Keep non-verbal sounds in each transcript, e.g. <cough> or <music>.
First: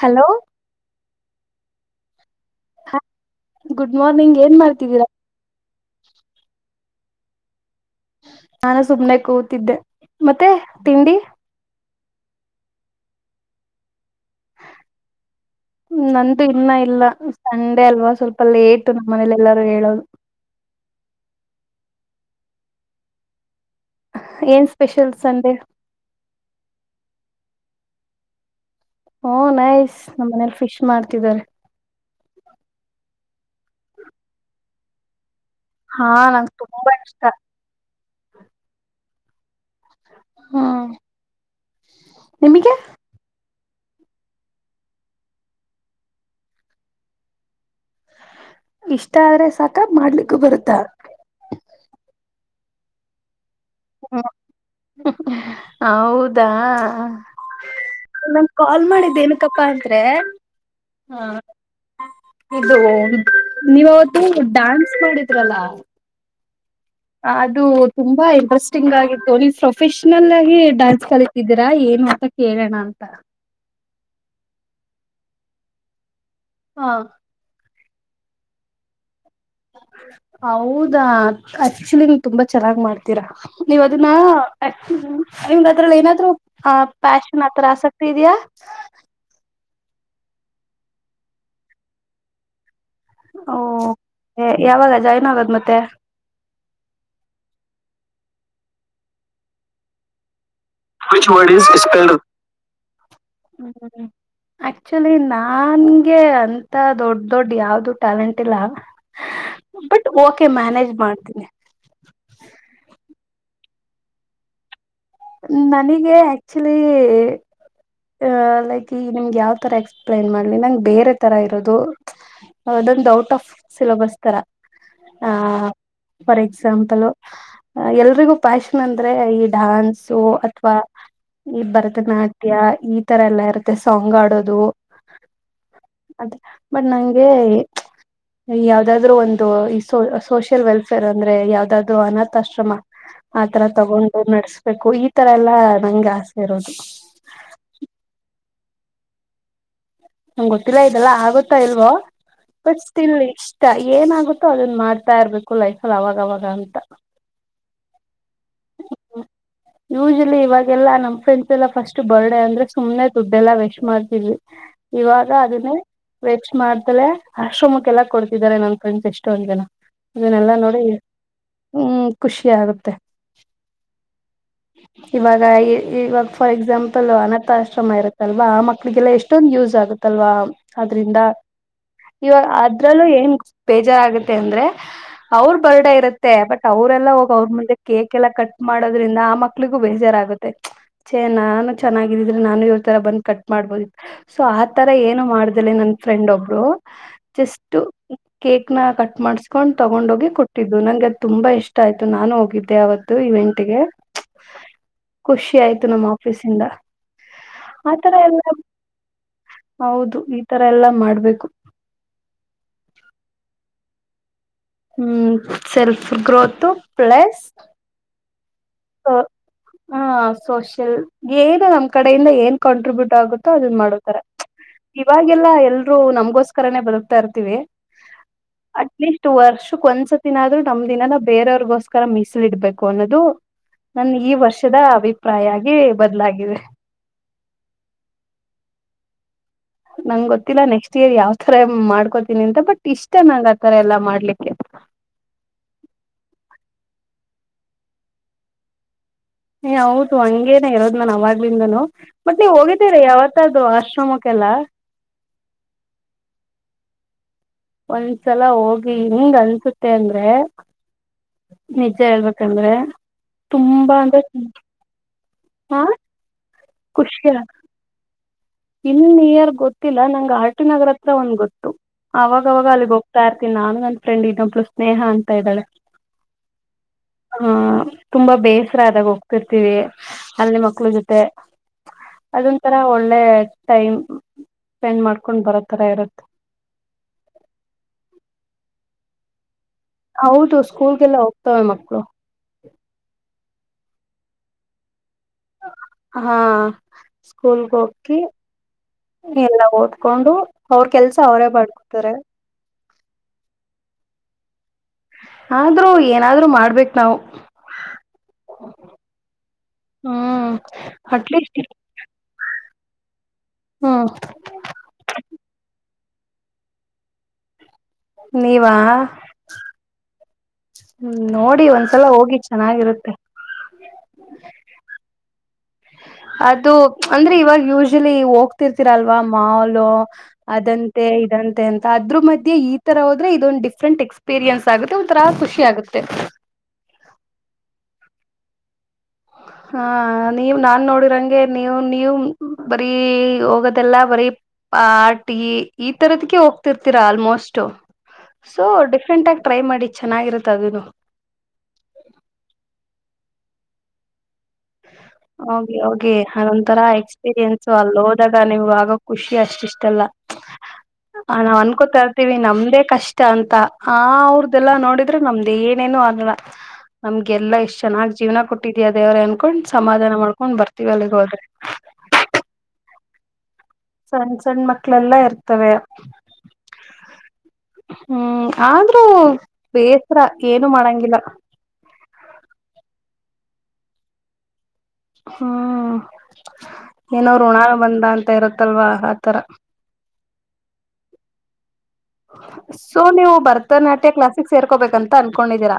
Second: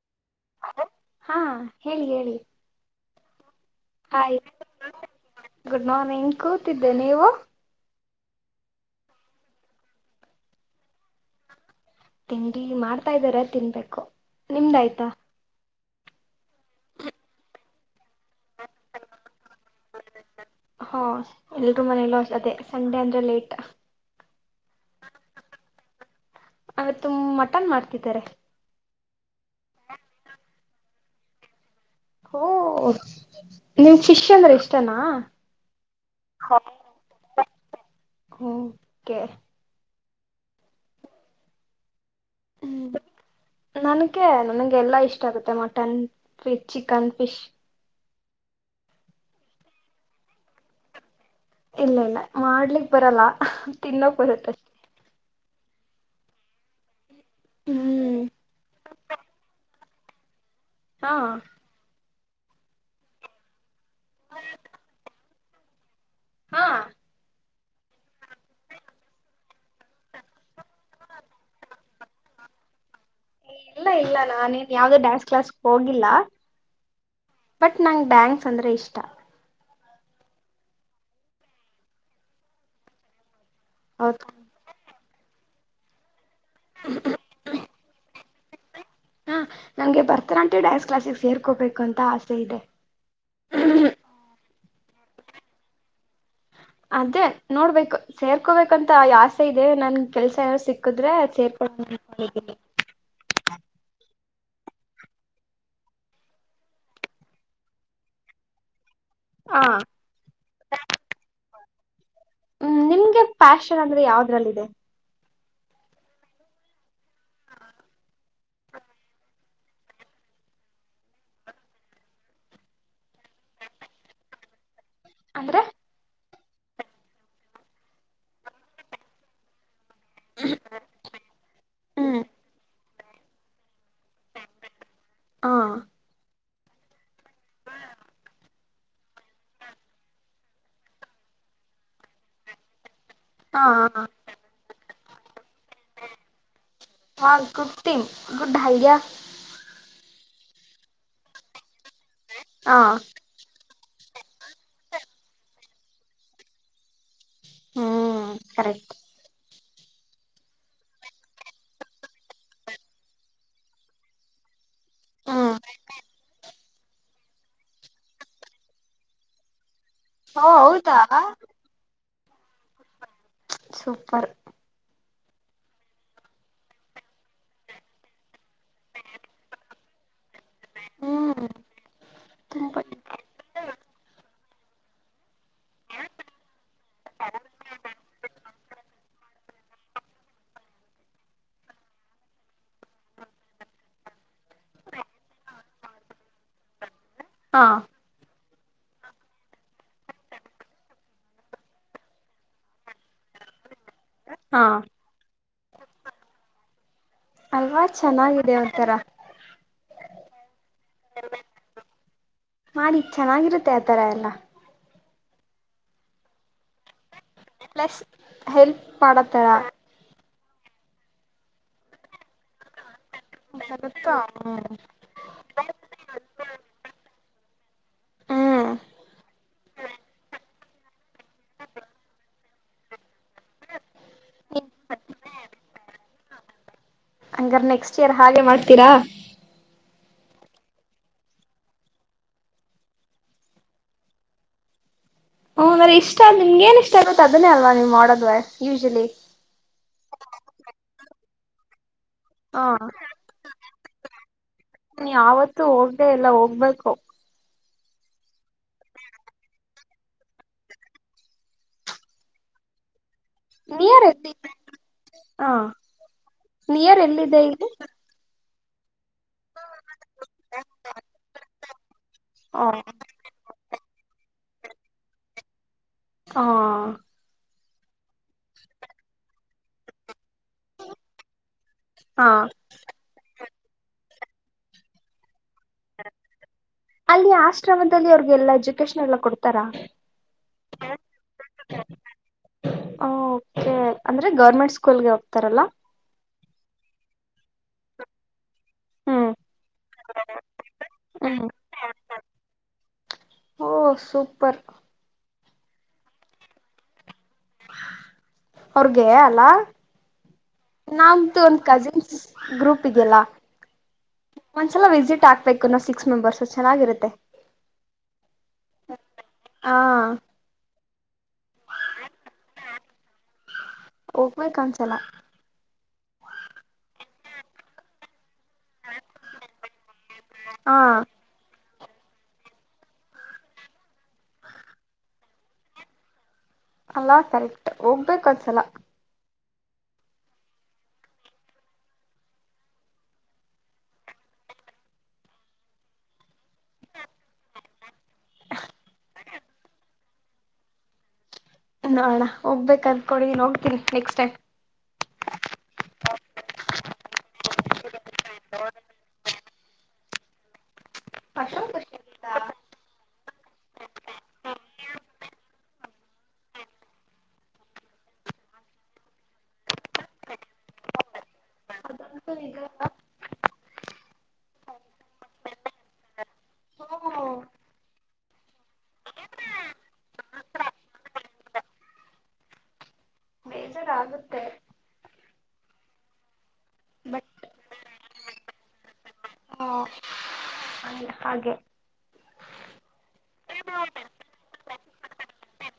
Hello ಹಾ ಹೇಳಿ ಹೇಳಿ ಹಾ ಹ್ ಗುಡ್ ಮಾರ್ನಿಂಗ್ ಕೂ ಿದ್ದೇ ನೀವು ನಾನು ಸುಮನೆ ಕೂತಿದ್ದೆ ಮತ್ತೆ ತಿಂಡಿ ತಿಂಡಿ ಮಾಡ್ತಾ ಇದ್ದಾರ ತಿನ್ಬೇಕು ನಿಮ್ದಾಯ್ತಾ ನ್ದು ಇಲ್ಲ ಇಲ್ಲ ಸಂಡೆ ಅಲ್ವಾ ಸ್ವಲ್ಪಲ್ಲ ಏತು ನಮ್ಮ ಮನೇಲೆ ಎಲ್ಲಾರು ಹೇಳೋದು ಹಾ ಎಲ್ರೂ ಮನೇಲ್ಲೂ ಅದೇ ಸಂಡೆ ಅಂದ್ರೆ ಲೇಟ್ ಏನ್ ಸ್ಪೆಷಲ್ಸ್ ಅಂದೆ ಅವತ್ು ಮಟನ್ ಮಾಡ್ತಿದ್ದಾರೆ ಹ್ಮ ನೈಸ್ ನಮ್ಮ್ ಮನೇಲಿ ಫಿಶ್ ಮಾಡ್ತಿದ್ದಾರೆ ಓ ನಿಮ್ ಶಿಷ್ಯ ಅಂದ್ರೆ ಇಷ್ಟನಾ ಹಾ ನಂ ತುಂಬಾ ಇಷ್ಟ ಓಕ್ಕೆೆ ಹ್ಮ್ ನಿಮಗೆ ನನಗೆ ನನಗೆ ಎಲ್ಲಾ ಇಷ್ಟ ಆಗುತ್ತೆ ಮಟನ್ ಫಿಶ್ ಚಿಕನ್ ಫಿಶ್ ಇಷ್ಟ ಆದ್ರೆ ಸಾಕ ಮಾಡ್ಲಿಕ್ಕೂ ಬರುತ್ತ ಮಾಡ್ಲಿಕ್ಕೆ ಬರಲ್ಲ ತಿ ನ ಹ್ಮ ಕೊರತತಿ ಹೌದಾ ಹ್ಮ್ ನನ್ ಕಾಲ್ ಮಾಡಿದ್ದೆ ನಕಪ್ಪಾ ಅ ತ್ರೆ. ಹಾ. ಇದು ದ್ ನೀವ್ ಅವತ್ತು ಡಾನ್ಸ್ ಮಾಡಿದ್ರಲ್ಲ. ಹಾ. ಅದು ತುಂಬಾ ಇಂಟ್ರೆಸ್ಟಿಂಗ್ ಆಗಿತ್ತು ನೀವು ಪ್ರೊಫೆಷನಲ್ ಆಗಿ ಡಾನ್ಸ್ ಕಲಿತಿದ್ದೀರಾ ಏನು ಅಂತ ಕೇಳೋಣ ಅಂತ. ಇಲ್ಲ ಇಲ್ಲ ನಾನೇನ್ ಯಾವ್ದು ಡ್ಯಾನ್ಸ್ ಕ್ಲಾಸ್ ಹೋಗಿಲ್ಲ. ಹಾ. ಬಟ್ ನಂಗ್ ಡ್ಯಾನ್ಸ್ ಅಂದ್ರೆ ಇಷ್ಟ. ಹೌದಾ ಆಕ್ಚುಲಿ ನೀವ್ ತುಂಬಾ ಚೆನ್ನಾಗ್ ಮಾಡ್ತೀರಾ. ನೀವ್ ಅದನ್ನ. ಹೌದು ನಿಮ್ಗ್ ಅದ್ರಲ್ ಏನಾದ್ರು ಆ ಪ್ಯಾಷನ್ ಆತರ ಆಸಕ್ತಿ ಇದ್ಯಾ. <unintelligible> ನಂಗೆ ಭರತನಾಟ್ಯ ಡ್ಯಾನ್ಸ್ ಕ್ಲಾಸ್ಗೆ ಸೇರ್ಕೋಬೇಕು ಅಂತ ಆಸೆ ಇದೆ. ಓ ಯಾವಾಗ ಜಾಯ್ನ್ ಆಗದ್ ಮತ್ತೆ. ಅದೇ ನೋಡ್ಬೇಕು ಸೇರ್ಕೋಬೇಕಂತ ಆಸೆ ಇದೆ ನನ್ ಕೆಲ್ಸ ಸಿಕ್ಕಿದ್ರೆ ಸೇರ್ಕೊ ಅನ್ಕೊಂಡಿದ್ದೀನಿ <unintelligible> ಆಕ್ಚುಲಿ ನನ್ಗೆ ಅಂತ ದೊಡ್ ದೊಡ್ಡ ಯಾವ್ದು ಟ್ಯಾಲೆಂಟ್ ಇಲ್ಲ. ಹ ಬಟ್ ಓಕೆ ಮ್ಯಾನೇಜ್ ಮಾಡ್ತೀನಿ. <unintelligible> ಫ್ಯಾಷನ್ ಅಂದ್ರೆ ಯಾವದ್ರಲ್ಲ ಇದೆ. ನನಗೆ ಆಕ್ಚುಲಿ ಲೈಕ್ ಈ ನಿಮ್ಗೆ ಯಾವತರ ಎಕ್ಸ್ಪ್ಲೇನ್ ಮಾಡ್ಲಿ ನಂಗೆ ಬೇರೆ ತರ ಇರೋದು ಅದೊಂದು ಔಟ್ ಆಫ್ ಸಿಲಬಸ್ ತರ. ಆ ಅಂದ್ರೆ. ಫಾರ್ ಎಕ್ಸಾಂಪಲ್ ಎಲ್ರಿಗೂ ಪ್ಯಾಷನ್ ಅಂದ್ರೆ ಈ ಡಾನ್ಸ್. ಅಥವಾ ಈ ಹ್ಮ್ ಭರತನಾಟ್ಯ ಈ.. ಇತರ ಎಲ್ಲ. ಮತ್ತೆ ಸಾಂಗ್ ಆಡೋದು ಹಾ <unintelligible> ಬಟ್ ನಂಗೆ ಯಾವ್ದಾದ್ರು ಒಂದು ಈ ಸೋ ಸೋಷಿಯಲ್ ವೆಲ್ಫೇರ್ ಅಂದ್ರೆ ಯಾವ್ದಾದ್ರು ಅನಾಥಾಶ್ರಮ. ಆತರ ಹಾ ತಗೊಂಡು ನಡ್ಸ್. ು ಈ ತರ ಎಲ್ಲಾ ನಂಗೆ ಆಸೆ ಇರೋದು. ಹಾ ಗುಡ್ ಥಿಂಗ್ ಗುಡ್ ಐಡಿಯಾ ನಮ್ಗೆ ಗೊತ್ತಿಲ್ಲ ಇದಲ್ಲಾ ಆಗುತ್ತಾ ಇಲ್ವೋ. ಹಾ ಬಟ್ ಸ್ಟಿಲ್ ಏನಾಗುತ್ತೋ ಅದನ್ ಮಾಡ್ತಾ ಇರ್ಬೇಕು ಲೈಫಲ್ಲಿ ಅವಾಗವಾಗ ಅಂತ. Hmm correct. ಯೂಶಲಿ ಇವಾಗೆಲ್ಲಾ ನಮ್ ಫ್ರೆಂಡ್ಸ್ ಎಲ್ಲಾ ಫಸ್ಟ್ ಬರ್ಡೇ ಅಂದ್ರೆ ಸುಮ್ನೆ ದುಡ್ಡೆ ಎಲ್ಲಾ ವೆಸ್ಮಾಡ್ತಿದ್ವಿ. ಇವಾಗ ಹ್ಮ್ ಅದನ್ನೇ ವೇಸ್ಟ್ ಮಾಡ್ತಲೇ ಆಶ್ರಮಕ್ಕೆಲ್ಲ ಕೊಡ್ತಿದ್ದಾರೆ ನನ್ ಫ್ರೆಂಡ್ಸ್ ಎಷ್ಟೊಂದ್ ಜನ. ಓ ಅದನ್ನೆಲ್ಲಾ ನೋಡಿ ಹೌದಾ ಹ್ಮ್ ಖುಷಿ ಆಗುತ್ತೆ ಸೂಪರ್ ಇವಾಗ ಇವಾಗ ಫಾರ್ ಎಕ್ಸಾಂಪಲ್ ಅನಾಥಾಶ್ರಮ ಇರುತ್ತಲ್ವಾ ಆ ಮಕ್ಳಿಗೆಲ್ಲ ಎಷ್ಟೊಂದಂದು ಯೂಸ್ ಆಗುತ್ತೆ ಅದ್ರಿಂದ ಹ್ಮ್ ಇವಾಗ ತುಂಬಾ ಅದ್ರಲ್ಲೂ ಏನ್ ಬೇಜಾರಾಗುತ್ತೆ ಅಂದ್ರೆ ಅವರು ಬರ್ಡ ಇರತ್ತೆ ಬಟ್ ಅವ್ರಲ್ಲಾ ಹೋಗ ಅವ್ರ ಮುಂದೆ ಕೇಕ್ ಎಲ್ಲಾ ಕಟ್ ಮಾಡೋದ್ರಿಂದ ಮಕ್ಳಿಗೂ ಬೇಜಾರಾಗುತ್ತೆ ಚೆ ನಾನು ಚನ್ನಾಗಿದ್ರೆ ನಾನು ಇವ್ರ ತರ ಬಂದ್ ಕಟ್ ಮಾಡ್ಬೋದಿ ಸೊ ಆತರ ಏನು ಮಾಡ್ದೇಲೆ ನನ್ ಫ್ರೆಂಡ್ ಒಬ್ಬ ಹಾ ಜಸ್ಟ್ ಕೇಕ್ನ ಕಟ್ ಮಾಡ್ಸ್ಕೊಂಡು ತಗೊಂಡೋಗಿ ಕೊಟ್ಟಿದ್ದು ನಂಗೆ ಅದು ತುಂಬಾ ಇಷ್ಟ ಆಯ್ತು ನಾನು ಹೋಗಿದ್ದೆ ಅವವತ್ತು ಇವೆಂಟ್ಗೆ ಹಾ ಖುಷಿ ಆಯ್ತು ನಮ್ಮ ಆಫೀಸ ಇಂದ ಅಲ್ವಾ ಚೆನ್ನಾಗಿದೆ ಒಂತರ. ಹೌದು ಈ ತರ ಎಲ್ಲ ಮಾಡ್ಬೇಕು. ತರ ಎಲ್ಲ. ಹ್ಮ್ ಸೆಲ್ಫ್ ಗ್ರೋತ್ ಪ್ಲಸ್ ರಿಪ್ಲಸ್ ಹೆಲ್ಪ್ ಮಾಡೊತರ. ಹ ಸೋಷಿಯಲ್ ಏನು ನಮ್ಮ್ ಕಡೆಯಿಂದ ಏನ್ ಕಾಂಟ್ರಿಬ್ಯೂಟ್ ಗುತ್ತೋ ಅದುನ್ ಗೊತ್ತಾ ಮಾಡೊತರೆ ಇವಾಗೆಲ್ಲಾ ಎಲ್ರು ನಮ್ಗೋಸ್ಕರನೇ ಬದುಕ್ ತರ್ತಿವಿ. ಹ್ಮ್ ಅಟ್ಲೀಸ್ಟ್ ವರ್ಷಕ್ ಒಂದ್ಸತ್ತಿ ನಾದ್ರು. ನಮ್ದ್ ಇನ್ನನ. ಬೇರೆಯಾವ್ರಿರ್ಗೋಸ್ಕರ ಮಿಸಲ್ ಇಡ್ಬೇಕ್ ಕೊನದು. ನನ್ಗ್ ಈ ವರ್ಷದ ಅಭಿಪ್ರಾಯ ಆಗಿ ಬದ್ಲಾಗಿದೆ. ಹಂಗಾರ್ ನೆಕ್ಸ್ಟ್ ಇಯರ್ ಹಾಗೆ ಮಾಡ್ತೀರಾ. ನಂಗ್ ಗೊತ್ತಿಲ್ಲ ನೆಕ್ಸ್ಟ್ ಇಯರ್ ಯಾವ್ತರ ಮಾಡ್ಕೋತೀನಿ ಅಂತ ಬಟ್ ಇಷ್ಟ ನಂಗ್ ಆತರ ಎಲ್ಲಾ ಮಾಡ್ಲಿಕ್ಕೆ. ಹ್ಮ್ ಹಂಗಾರೆ ಇಷ್ಟ ನಿಮ್ಗೆ ಏನ್ ಇಷ್ಟ ಆಗತ್ತೆ ಅದನ್ನೇ ಅಲ್ವಾ ನೀವ್ ಮಾಡೋದ್ ಯೂಶಲಿ ಹೌದು ಹಂಗೇನ ಇರೋದ್ ನಾನ ಅವಾಗ್ಲಿಂದನು ಮತ್ ನೀವ್ ಹಾ ಹೋಗಿದ್ದೀರಿ ಯಾವತ್ತಾದ್ರು ಆಶ್ರಮಕ್ಕೆಲ್ಲ ನೀ ಯಾವತ್ತುೂ ಹೋಗ್ದ ಎಲ್ಲ ಹೋಗ್ಬೇಕು ಒಂದ್ಸಲ ಹೋಗಿ ಹಿಂಗ್ ಅನ್ಸುತ್ತೆ ಅಂದ್ರೆ ನಿಜ ಹೇಳ್ಬೇಕಂದ್ರೆ ತುಂಬಾ ನಿಯರ್ ಅಂದ್ರೆ ಎಲ್ಲಿ <unintelligible> ಹಾ ನಿಯರ್ ಎಲ್ಲಿದೆ ಇಲ್ಲಿ ಇನ್ನು ನಿಯರ್ ಗೊತ್ತಿಲ್ಲ ನಂಗೆ ಆರ್ಟಿ ನಗರ ಹತ್ರ ಒಂದ್ ಗೊತ್ತು ಆ ಅವಾಗವಾಗ ಹಾ ಅಲ್ಲಿ ಹೋಗ್ತಾ ಇರ್ತೀನಿ ನಾನು ನನ್ನ ಫ್ರೆಂಡ್ ಇನ್ನೊಬ್ಬ ಸ್ನೇಹ ಅಂತ ಇದ್ದಾಳೆ ಹಾ ಹ ತುಂಬಾ ಬೇಸ್ರ ಆದಾಗ್ ಹೋಗ್ತಿರ್ತೀವಿ ಅಲ್ಲಿ ಮಕ್ಳು ಜೊತೆ, ಹಾ ಅದೊಂತರ ಒಳ್ಳೆ ಟೈಮ್ ಸ್ಪೆಂಡ್ ಮಾಡ್ಕೊಂಡ್ ತರ ಇರುತ್ತೆ ಅಲ್ಲಿ ಆಶ್ರಮದಲ್ಲಿ ಅವರು ಎಲ್ಲ ಎಜುಕೇಶನ್ ಎಲ್ಲ ಕೊಡ್ತಾರಾ ಹೌದು ಸ್ಕೂಲ್ಗೆಲ್ಲ ಹೋಗ್ತವೆ ಮಕ್ಕಳು ಓಕೆ ಅಂದ್ರೆ ಗೌರ್ಮೆಂಟ್ ಸ್ಕೂಲ್ಗೆ ಹೋಗ್ತಾರಲ್ಲ ಹಾ ಸ್ಕೂಲ್ಗೆ ಹೋಗಿ ಹ್ಮ್ ಎಲ್ಲ ಓದ್ಕೊಂಡು ಅವ್ರ ಕೆಲ್ಸ ಅವರೇ ಹ್ಮ್ ಬಡ್ಕೊತಾರೆ <unintelligible> ಸೂಪ್ಪರ್ ಆದ್ರೂ ಏನಾದ್ರು ಮಾಡ್ಬೇಕ್ ನಾವು ಅವ್ರಗೆ ಅಲ ಹ್ಮ್ ನಮ್ದು ಅಟ್ಲೀಸ್ಟ್ ಒಂದ್ ಕಜಿನ್ಸ್ ಗ್ರೂಪ್ <unintelligible> ಗೆಲ್ಲ ಹ್ಮ್ ಒಂದ್ಸಲ ವಿಸಿಟ್ ಹಾಕ್ಬೇಕು ನಾ ಸಿ ಸಿಕ್ಸ್ ಮೆಂಬರ್ಸ್ ಚೆನ್ನಾಗಿರುತ್ತೆ ನೀವಾ ಹಾ ನೋಡಿ ಒಂದ್ಸಲ ಹೋಗಿ ಚೆನ್ನಾಗಿರುತ್ತೆ ಹೋಗ್ಬೇಕ ಅನ್ಸಲ್ಲ ಅದು ಅಂದ್ರೆ ಇವಾಗ ಯೂಶಲಿ ಹೋಗ್ತ ತಿರ್ತಿರಲ್ವಾ ಮಾಲು ಹಾ ಅದಂತೆ ಇದಂತೆ ಅದ್ರು ಮಧ್ಯೆ ಈ ತರ ಹೋದ್ರೆ ಇದೊಂದಂದು ಡಿಫ್ರೆಂಟ್ ಎಕ್ಸ್ಪೀರಿಯನ್ಸ್ ಆಗುತ್ತೆ ಒನ್ ತರಾ ಖುಷಿ ಆಗುತ್ತೆ ಅಲ್ಲಾ ಕರೆಕ್ಟ್ ಹೋಗ್ಬೇಕ ಒಂದ್ಸಲ ಹ ನೀವ್ ನಾನ್ ನೋಡಿರಂಗೆ ನೀವು ನೀವು ಬರೀ ಹೋಗೋದೆಲ್ಲಾ ಬರೀ ಆರ್ಟಿಗಿ ಈ ತರದಕ್ಕೆ ಹೋಗ್ತಿರ್ತೀರಾ ಆಲ್ಮೋಸ್ಟ್ ಸೊ ಡಿಫ್ರೆಂಟ್ ಆಗ ಟ್ರೈ ಮಾಡಿ ಚೆನ್ನಾಗಿರತ್ತ ಅದನು <unintelligible> ನೆಕ್ಸ್ ಟೈಮ್ ಹೋಗಿ ಹೋಗಿ ಅದೊಂತರ ಎಕ್ಸ್ಪೀರಿಯನ್ಸು ಅಲ್ಲಿ ಹೋದಾಗ ನಿಮ್ಗೆ ಆಗ ಖುಷಿ ಅಷ್ಟಿಷ್ಟ ಅಲ್ಲ ಹ ನಾವ್ ಅಷ್ಟೊಂದು ಖುಷಿ ಅನ್ಕೋತಾ ಇರ್ತೀವಿ ಆಗುತ್ತಾ ನಮ್ದೇ ಕಷ್ಟ ಅಂತ ಆ ಅವ್ರ್ದೆಲ್ಲಾ ನೋಡಿದ್ರೆ ನಮ್ದ ಏನ್ <unintelligible> ಏನ್ ಏನು ಆಗಲ್ಲ ನಮ್ಗೆಲ್ಲ ಎಷ್ಟ್ ಚೆನ್ನಾಗ್ ಜೀವನ ಕೊಟ್ಟಿದ್ಯಾ ದೇವರೇ <unintelligible> ಸಮಾಧಾನ ಮಾಡ್ಕೊಂಡ್ ಬರ್ತೀವಿ ಅಲ್ಲಿಗೆ ಹೋದ್ರೆ <unintelligible> ಸಣ್ಣ್ ಸಣ್ಣ ಮಕ್ಳಲ್ಲಾ ಇರ್ತವೆ ಹ್ಮ ಹ್ಮ್ ಆದ್ರೂ ಬೇಸರ ಏನು ಮಾಡಂಗಿಲ್ಲ ಬೇಜಾರಾಗುತ್ತೆ ಹ್ಮ್ ಬಟ್ ಏನೋಋಣಾಗ ಬಂದ ಅಂತ ಇರತ್ತಲ್ವಾ ಆತರ ಹ ಹಂಗ ಹಾಗೆ ಸೊ ನೀವು ಭರತನಾಟ್ಯ ಕ್ಲಾಸಿಕ್ ಸೇರ್ಕೋಬೇಕಂತ ಅನ್ಕೊಂಡಿದ್ದೀರಾ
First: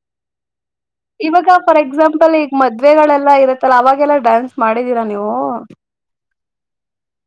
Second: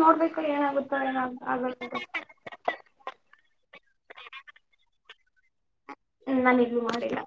ನೋಡ್ಬೇಕ್ರ ಏನಾಗುತ್ತೆ ಇವಾಗ ಆಗಲ್ ಫಾರ್ ಎಕ್ಸಾಂಪಲ್ ಈಗ ಮದ್ವೆಗಳೆಲ್ಲಾ ಇರತ್ತಲ್ಲ ಅವಾಗೆಲ್ಲ ಡಾನ್ಸ್ ಮಾಡಿದೀರಾ ನೀವು ಹ್ಮ ನಾನ ಇೂ ಮಾಡಿಲ್ಲ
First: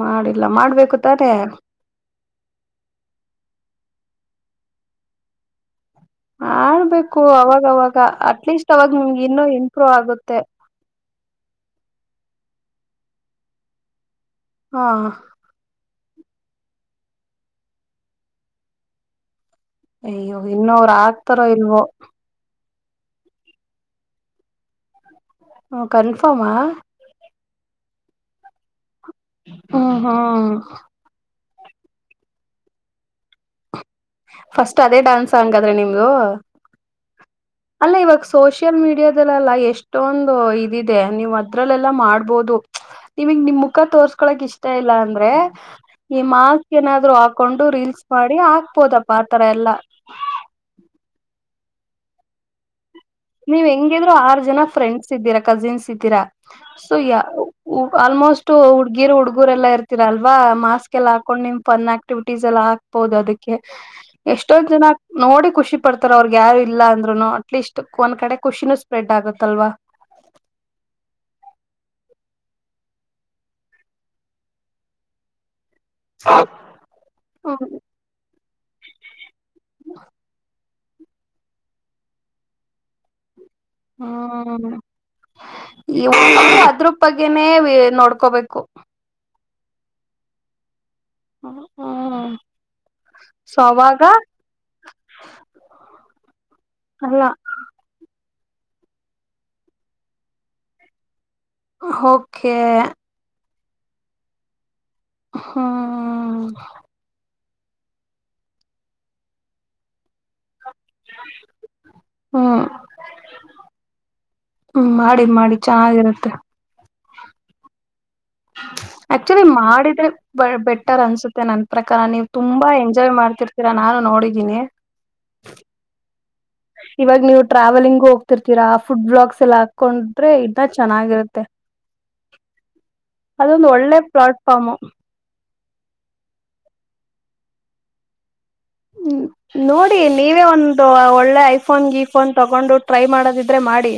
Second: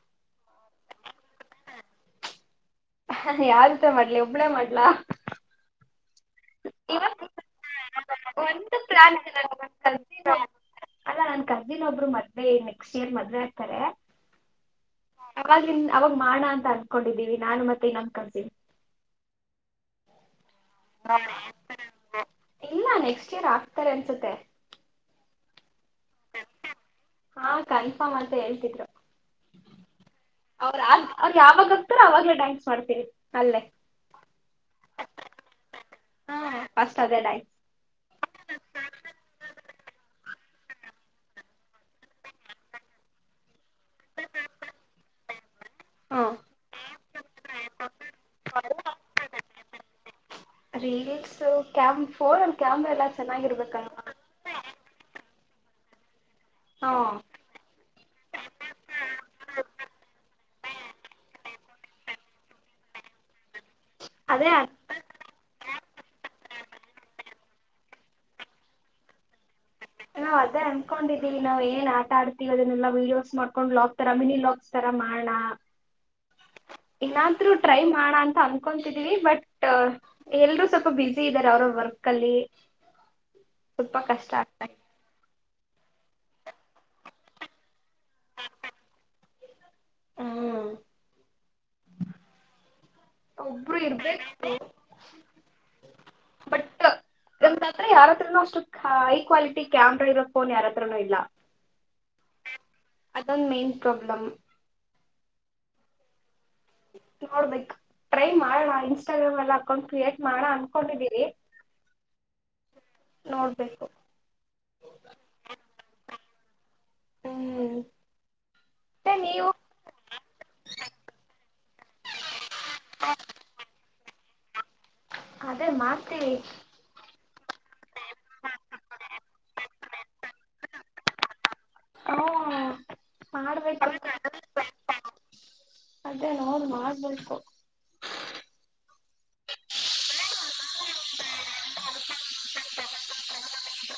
ಮಾಡಿಲ್ಲ ಮಾಡ್ಬೇಕು ತಾರೆ ಯಾವ್ದ ಮಾಡ್ಲಿ ಒಬ್ಬಳೇ ಮಾಡ್ಲಾ ಆಳ್ಬೇಕು ಇವತ್ತು ಅವಾಗವಾಗ ಅಟ್ಲೀಸ್ಟ್ ಒಂದು ಪ್ಲಾನ್ ವಾಗಮಗೆ ಇದೆ ಇನ್ನೂ ಇಂಪ್ರೂವ್ ಆಗುತ್ತೆ ಹೆ ತ್ದಿನ ಒಬ್ರು ಮದ್ೆ ನೆಕ್ಸ್ಟ್ ಇಯರ್ ಮದ್ುವೆ ಆಗ್ತಾರೆ ಹಾ ಅವಾಗಿನ್ ಅವಾಗ ಮಾಡೋ ಅಂತ ಅನ್ಕೊಂಡಿದ್ದೀವಿ ನಾನು ಮತ್ತೆ ನಮ್ ಕಸಿನ್ ಅಯ್ಯೋ ಇನ್ನ ಅವರು ಆಗ್ತಾರ ಇಲ್ವೋ ಇಲ್ಲ ನೆಕ್ಸ್ಟ್ ಇಯರ್ ಆಗ್ತಾರೆ ಅನ್ಸುತ್ತೆ ಹ್ಮ ಕನ್ಫಾರಾಮಾ ಹಾ ಕನ್ಫರ್ಮ್ ಅಂತ ಹೇಳ್ತಿದ್ರು ಹ್ಮ ಹಾ ಅವ್ರ ಅವ್ರ ಯಾವಾಗ ಹಕ್ತಾರ ಅವಾಗ್ಲೇ ಡ್ಯಾನ್ಸ್ ಮಾಡ್ತೀವಿ ಅಲ್ಲೇ ಫಸ್ಟ್ ಅೇ ಡಾನ್ಸ್ ಆಗೆ ಹ ಪಷ್ಟತಾದ ಲ ಅಲ್ಲ ಇವಾಗ ಸೋಷಿಯಲ್ ಮೀಡಿಯಾದಲ್ಲಲ್ಲ ಎಷ್ಟೊಂದು ಇದಿದೆ ನೀವ್ ಅದ್ರಲ್ಲೆಲ್ಲಾ ಮಾಡ್ಬೋದು ನಿವಗ್ ನಿಮ್ ಮುಖ ತೋರ್ಸ್ಕೊಳಕ್ ಇಷ್ಟ ಇಲ್ಲ ಅಂದ್ರೆ ಹಾ ಈ ಮಾಸ್ಕ್ ಏನಾದ್ರು ಹಾಕೊಂಡು ರೀಲ್ಸ್ ಮಾಡಿ ಹಾಕ್ಬೋದಪ್ಪ ಆತರ ಎಲ್ಲಾ ರೀಲ್ಸ್ ಕ್ಯಾಮ ಫೋನ್ ಒ ಕ್ಯಾಮ್ರಾ ಎಲ್ಲ ನೀವ್ ಚೆನ್ನಾಗಿರ್ಬೇಕಲ್ವಾ ಹೆಂಗಿದ್ರು ಆರು ಜನ ಫ್ರೆಂಡ್ಸ್ ಇದ್ದೀರ ಕಜನ್ಸ್ ಇದ್ದೀರಾ ಹಾ ಸಯ ಆಲ್ಮೋಸ್ಟ್ ಹುಡ್ಗಿರು ಹುಡ್ಗುರೆ ಎಲ್ಲಾ ಇರ್ತೀರಲ್ವಾ ಮಾಸ್ಕ್ ಎಲ್ಲ ಹಾಕೊಂಡ್ ನಿಮ್ ಫನ್ ಆಕ್ಟಿವಿಟೀಸ್ ಎಲ್ಲಾ ಹಾಕ್ಬೋದು ಅದಕ್ಕೆ ಅದೇ ಎಷ್ಟೊಂದ್ ಜನ ಆಗ್ತ ನೋಡಿ ಖುಷಿ ಪಡ್ತಾರ ಅವ್ರಗ್ ಯಾರು ಇಲ್ಲ ಅಂದ್ರುನು ಅಟ್ಲೀಸ್ಟ್ ಒಂದ್ ಕಡೆ ಖುಷಿನೂ ಸ್ಪ್ರೆಡ್ ಆಗುತ್ತಲ್ವಾ ಅನ್ಕೊಂಡಿದೀವಿ ನಾವ್ ಏನ್ ಆಟ ಆಡ್ತಿೀವಿ ಅದನ್ನೆಲ್ಲ ವೀಡಿಯೋಸ್ ಮಾಡ್ಕೊಂಡ್ ಬ್ಲಾಗ್ ತರಾ ಮಿನಿ್ಲಾಗ್ಸ್ ತರ ಮಾಡೋಣ ಇನ್ನಾದ್ರರು ಟ್ರೈ ಮಾಡ ಅಂತ ಅಂತ ಕೊಂತಿದ್ದೀವಿ ಬಟ್ ಎಲ್ರೂ ಸ ಬಿಸಿ ಇದಾರೆ ಅವ್ರ ವರ್ಕ್ ಅಲ್ಲಿ ಸ್ವಲ್ಪ ಕಷ್ಟ ಆಗ್ತ ಹ್ಮ್ ಅದ್ರ ಬಗ್ಗೆನೇ ನೋಡ್ಕೋಬೇಕು ಹ್ಮ್ ಹ ಹ್ಮ ಒಬ್ರು ಇರ್ಬೇಕು ಬಟ್ ಅಲ್ಲ ಎ್ರೆ ಯಾರತ್ರನ ಅ ಅಷ್ಟು ಹೈ ಕ್ವಾಲಿಟಿ ಕ್ಯಾಮರಾ ಇರೋ ಫೋನ್ ಯಾರ ಹತ್ರನುೂ ಇಲ್ಲ ಓಕೆ ಪ್ರೊಬ್ಲಮ ಹ್ಮ್ ನೋಡ್ಬೇಕು ಟ್ರೈ ಮಾಡಣ ಇನ್ಸ್ಟಾಗ್ರಾಮ್ ಎಲ್ಲ ಅಕೌಂಟ್ ಕ್ರಿಯೇಟ್ ಮಾಡ ಅನ್ಕೊಂಡಿದೀವಿ ಹ್ಮ್ ನೋಡ್ಬೇಕು ಹ್ಮ್ ಮಾಡಿ ಮಾಡಿ ಚೆನ್ನಾಗಿರುತ್ತೆ ಹ್ಮ್ ಮತ್ತೆ ಆಕ್ಚುಲಿ ನೀವು ಮಾಡಿದ್ರೆ ಬೆಟರ್ ಅನ್ಸುತ್ತೆ ನನ್ ಪ್ರಕಾರ ನೀವು್ ತುಂಬಾ ಎಂಜಾಯ್ ಮಾಡ್ತಿರ್ತೀರಾ ನಾನು ನೋಡಿದ್ದೀನಿ ಅದೇ ಮಾಡ್ತೀವಿ ಇವಾಗ ನೀವು ಟ್ರಾವೆಲಿಂಗು ಹೋಗ್ತಿರ್ತೀರಾ ಆ ಫುಡ್ ಬ್ಲಾಗಕ್ಸ್ ಎಲ್ಲ ಹಾಕೊಂಡ್ರೆ ಇದನ್ನ ಚೆನ್ನಾಗಿರುತ್ತೆ ಹಾ ಅದು ಒಂದು ಮಾಡ್ಬೇಕು ಒಳ್ಳೆ ಪ್ಲಾಟ್ಫಾರಾಮ ಅದೇ ನೋಡ್ ಮಾಡ್ಬೇಕು ಹ್ಮ ನೋಡಿ ನೀವೇ ಒಂದು ಒಳ್ಳೆ ಐಫೋನ್ ಇಫೋನ್ ತಗೊಂಡು ಟ್ರೈ ಮಾಡದಿದ್ರೆ ಮಾಡಿ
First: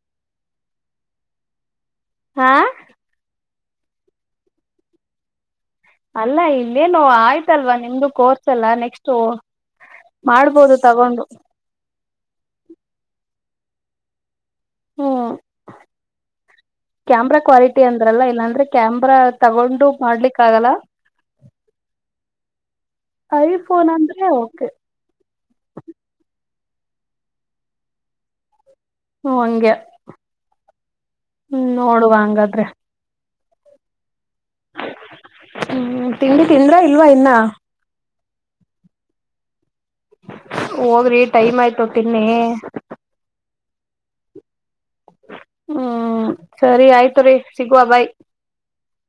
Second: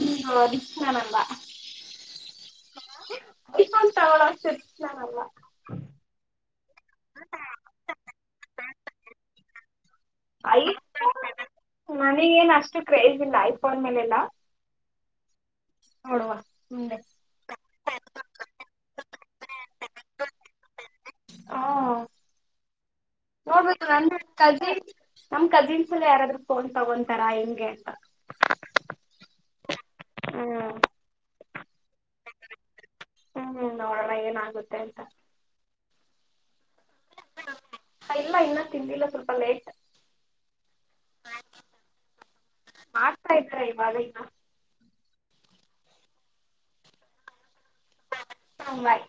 ಹ್ಮ ದಕ್ಷಾನಂಬ ಹಾ ಹ ಇೊಂತಗಳಿರ್ ನಲ್ಲ ಅಲ್ಲ ಇನ್ನೇನು ಆಯ್ತಲ್ವಾ ನಿಮ್ದು ಕೋರ್ಸ್ ಎಲ್ಲ ನೆಕ್ಸ್ಟ್ ಯ ಮಾಡ್ಬೋದು ತಗೊಂಡು ನನಗೇಏನ್ ಅಷ್ಟು ಕ್ರೇಜ್ ಇಲ್ಲ ಆಯ್ತು ಪಂದ ಮೇಲೆ ಎಲ್ಲಾ ಹ್ಮ್ ಮುಂದೆ ಕ್ಯಾಮರಾ ಕ್ವಾಲಿಟಿ ಅಂದ್ರಲ್ಲ ಇಲ್ಲಾಂದ್ರೆ ಕ್ಯಾಮ್ರಾ ತಗೊಂಡು ಮಾಡ್ಲಿಕ್ಕ ಆಗಲ್ಲ ಹಾ ನೋಡ್ಬೇಕು ಐಫೋನ್ ನನ್ನ ಅಂದ್ರೆ ಓಕೆ ಕಜಿನ್ ನಮ್ ಕಜಿನ್ಸ್ ಎಲ್ಲ ಯಾರಾದ್ರು ಕೊಂಡ ತಗೊಂತರಾ ಹೆಂಗೆ ಅಂತ ಹ ಹಂಗೆ ಹ್ಮ ಹ್ಮ್ ನೋಡುವ ಹಂಗಾದ್ರೆ ಹ್ಮ್ ನೋಡೋಣ ಏನಾಗುತ್ತೆ ಅಂತ ಹ್ಮ್ ತಿಂಡಿ ತಿಂದ್ರಾ ಇಲ್ವಾ ಇನ್ನ ಇಲ್ಲ ಇನ್ನ ತಿಂದಿಲ್ಲ ಸ್ವಲ್ಪ ಲೇಟ್ ಹೋಗ್ರಿ ಟೈಮ್ ಆಯ್ತು ತಿನ್ನಿ ಇವ ಅಲ್ಲ ಹ್ಮ್ ಸರಿ ಆಯ್ತು ರೀ ಸಿಗುವ ಭೈ ಬಾಯ್.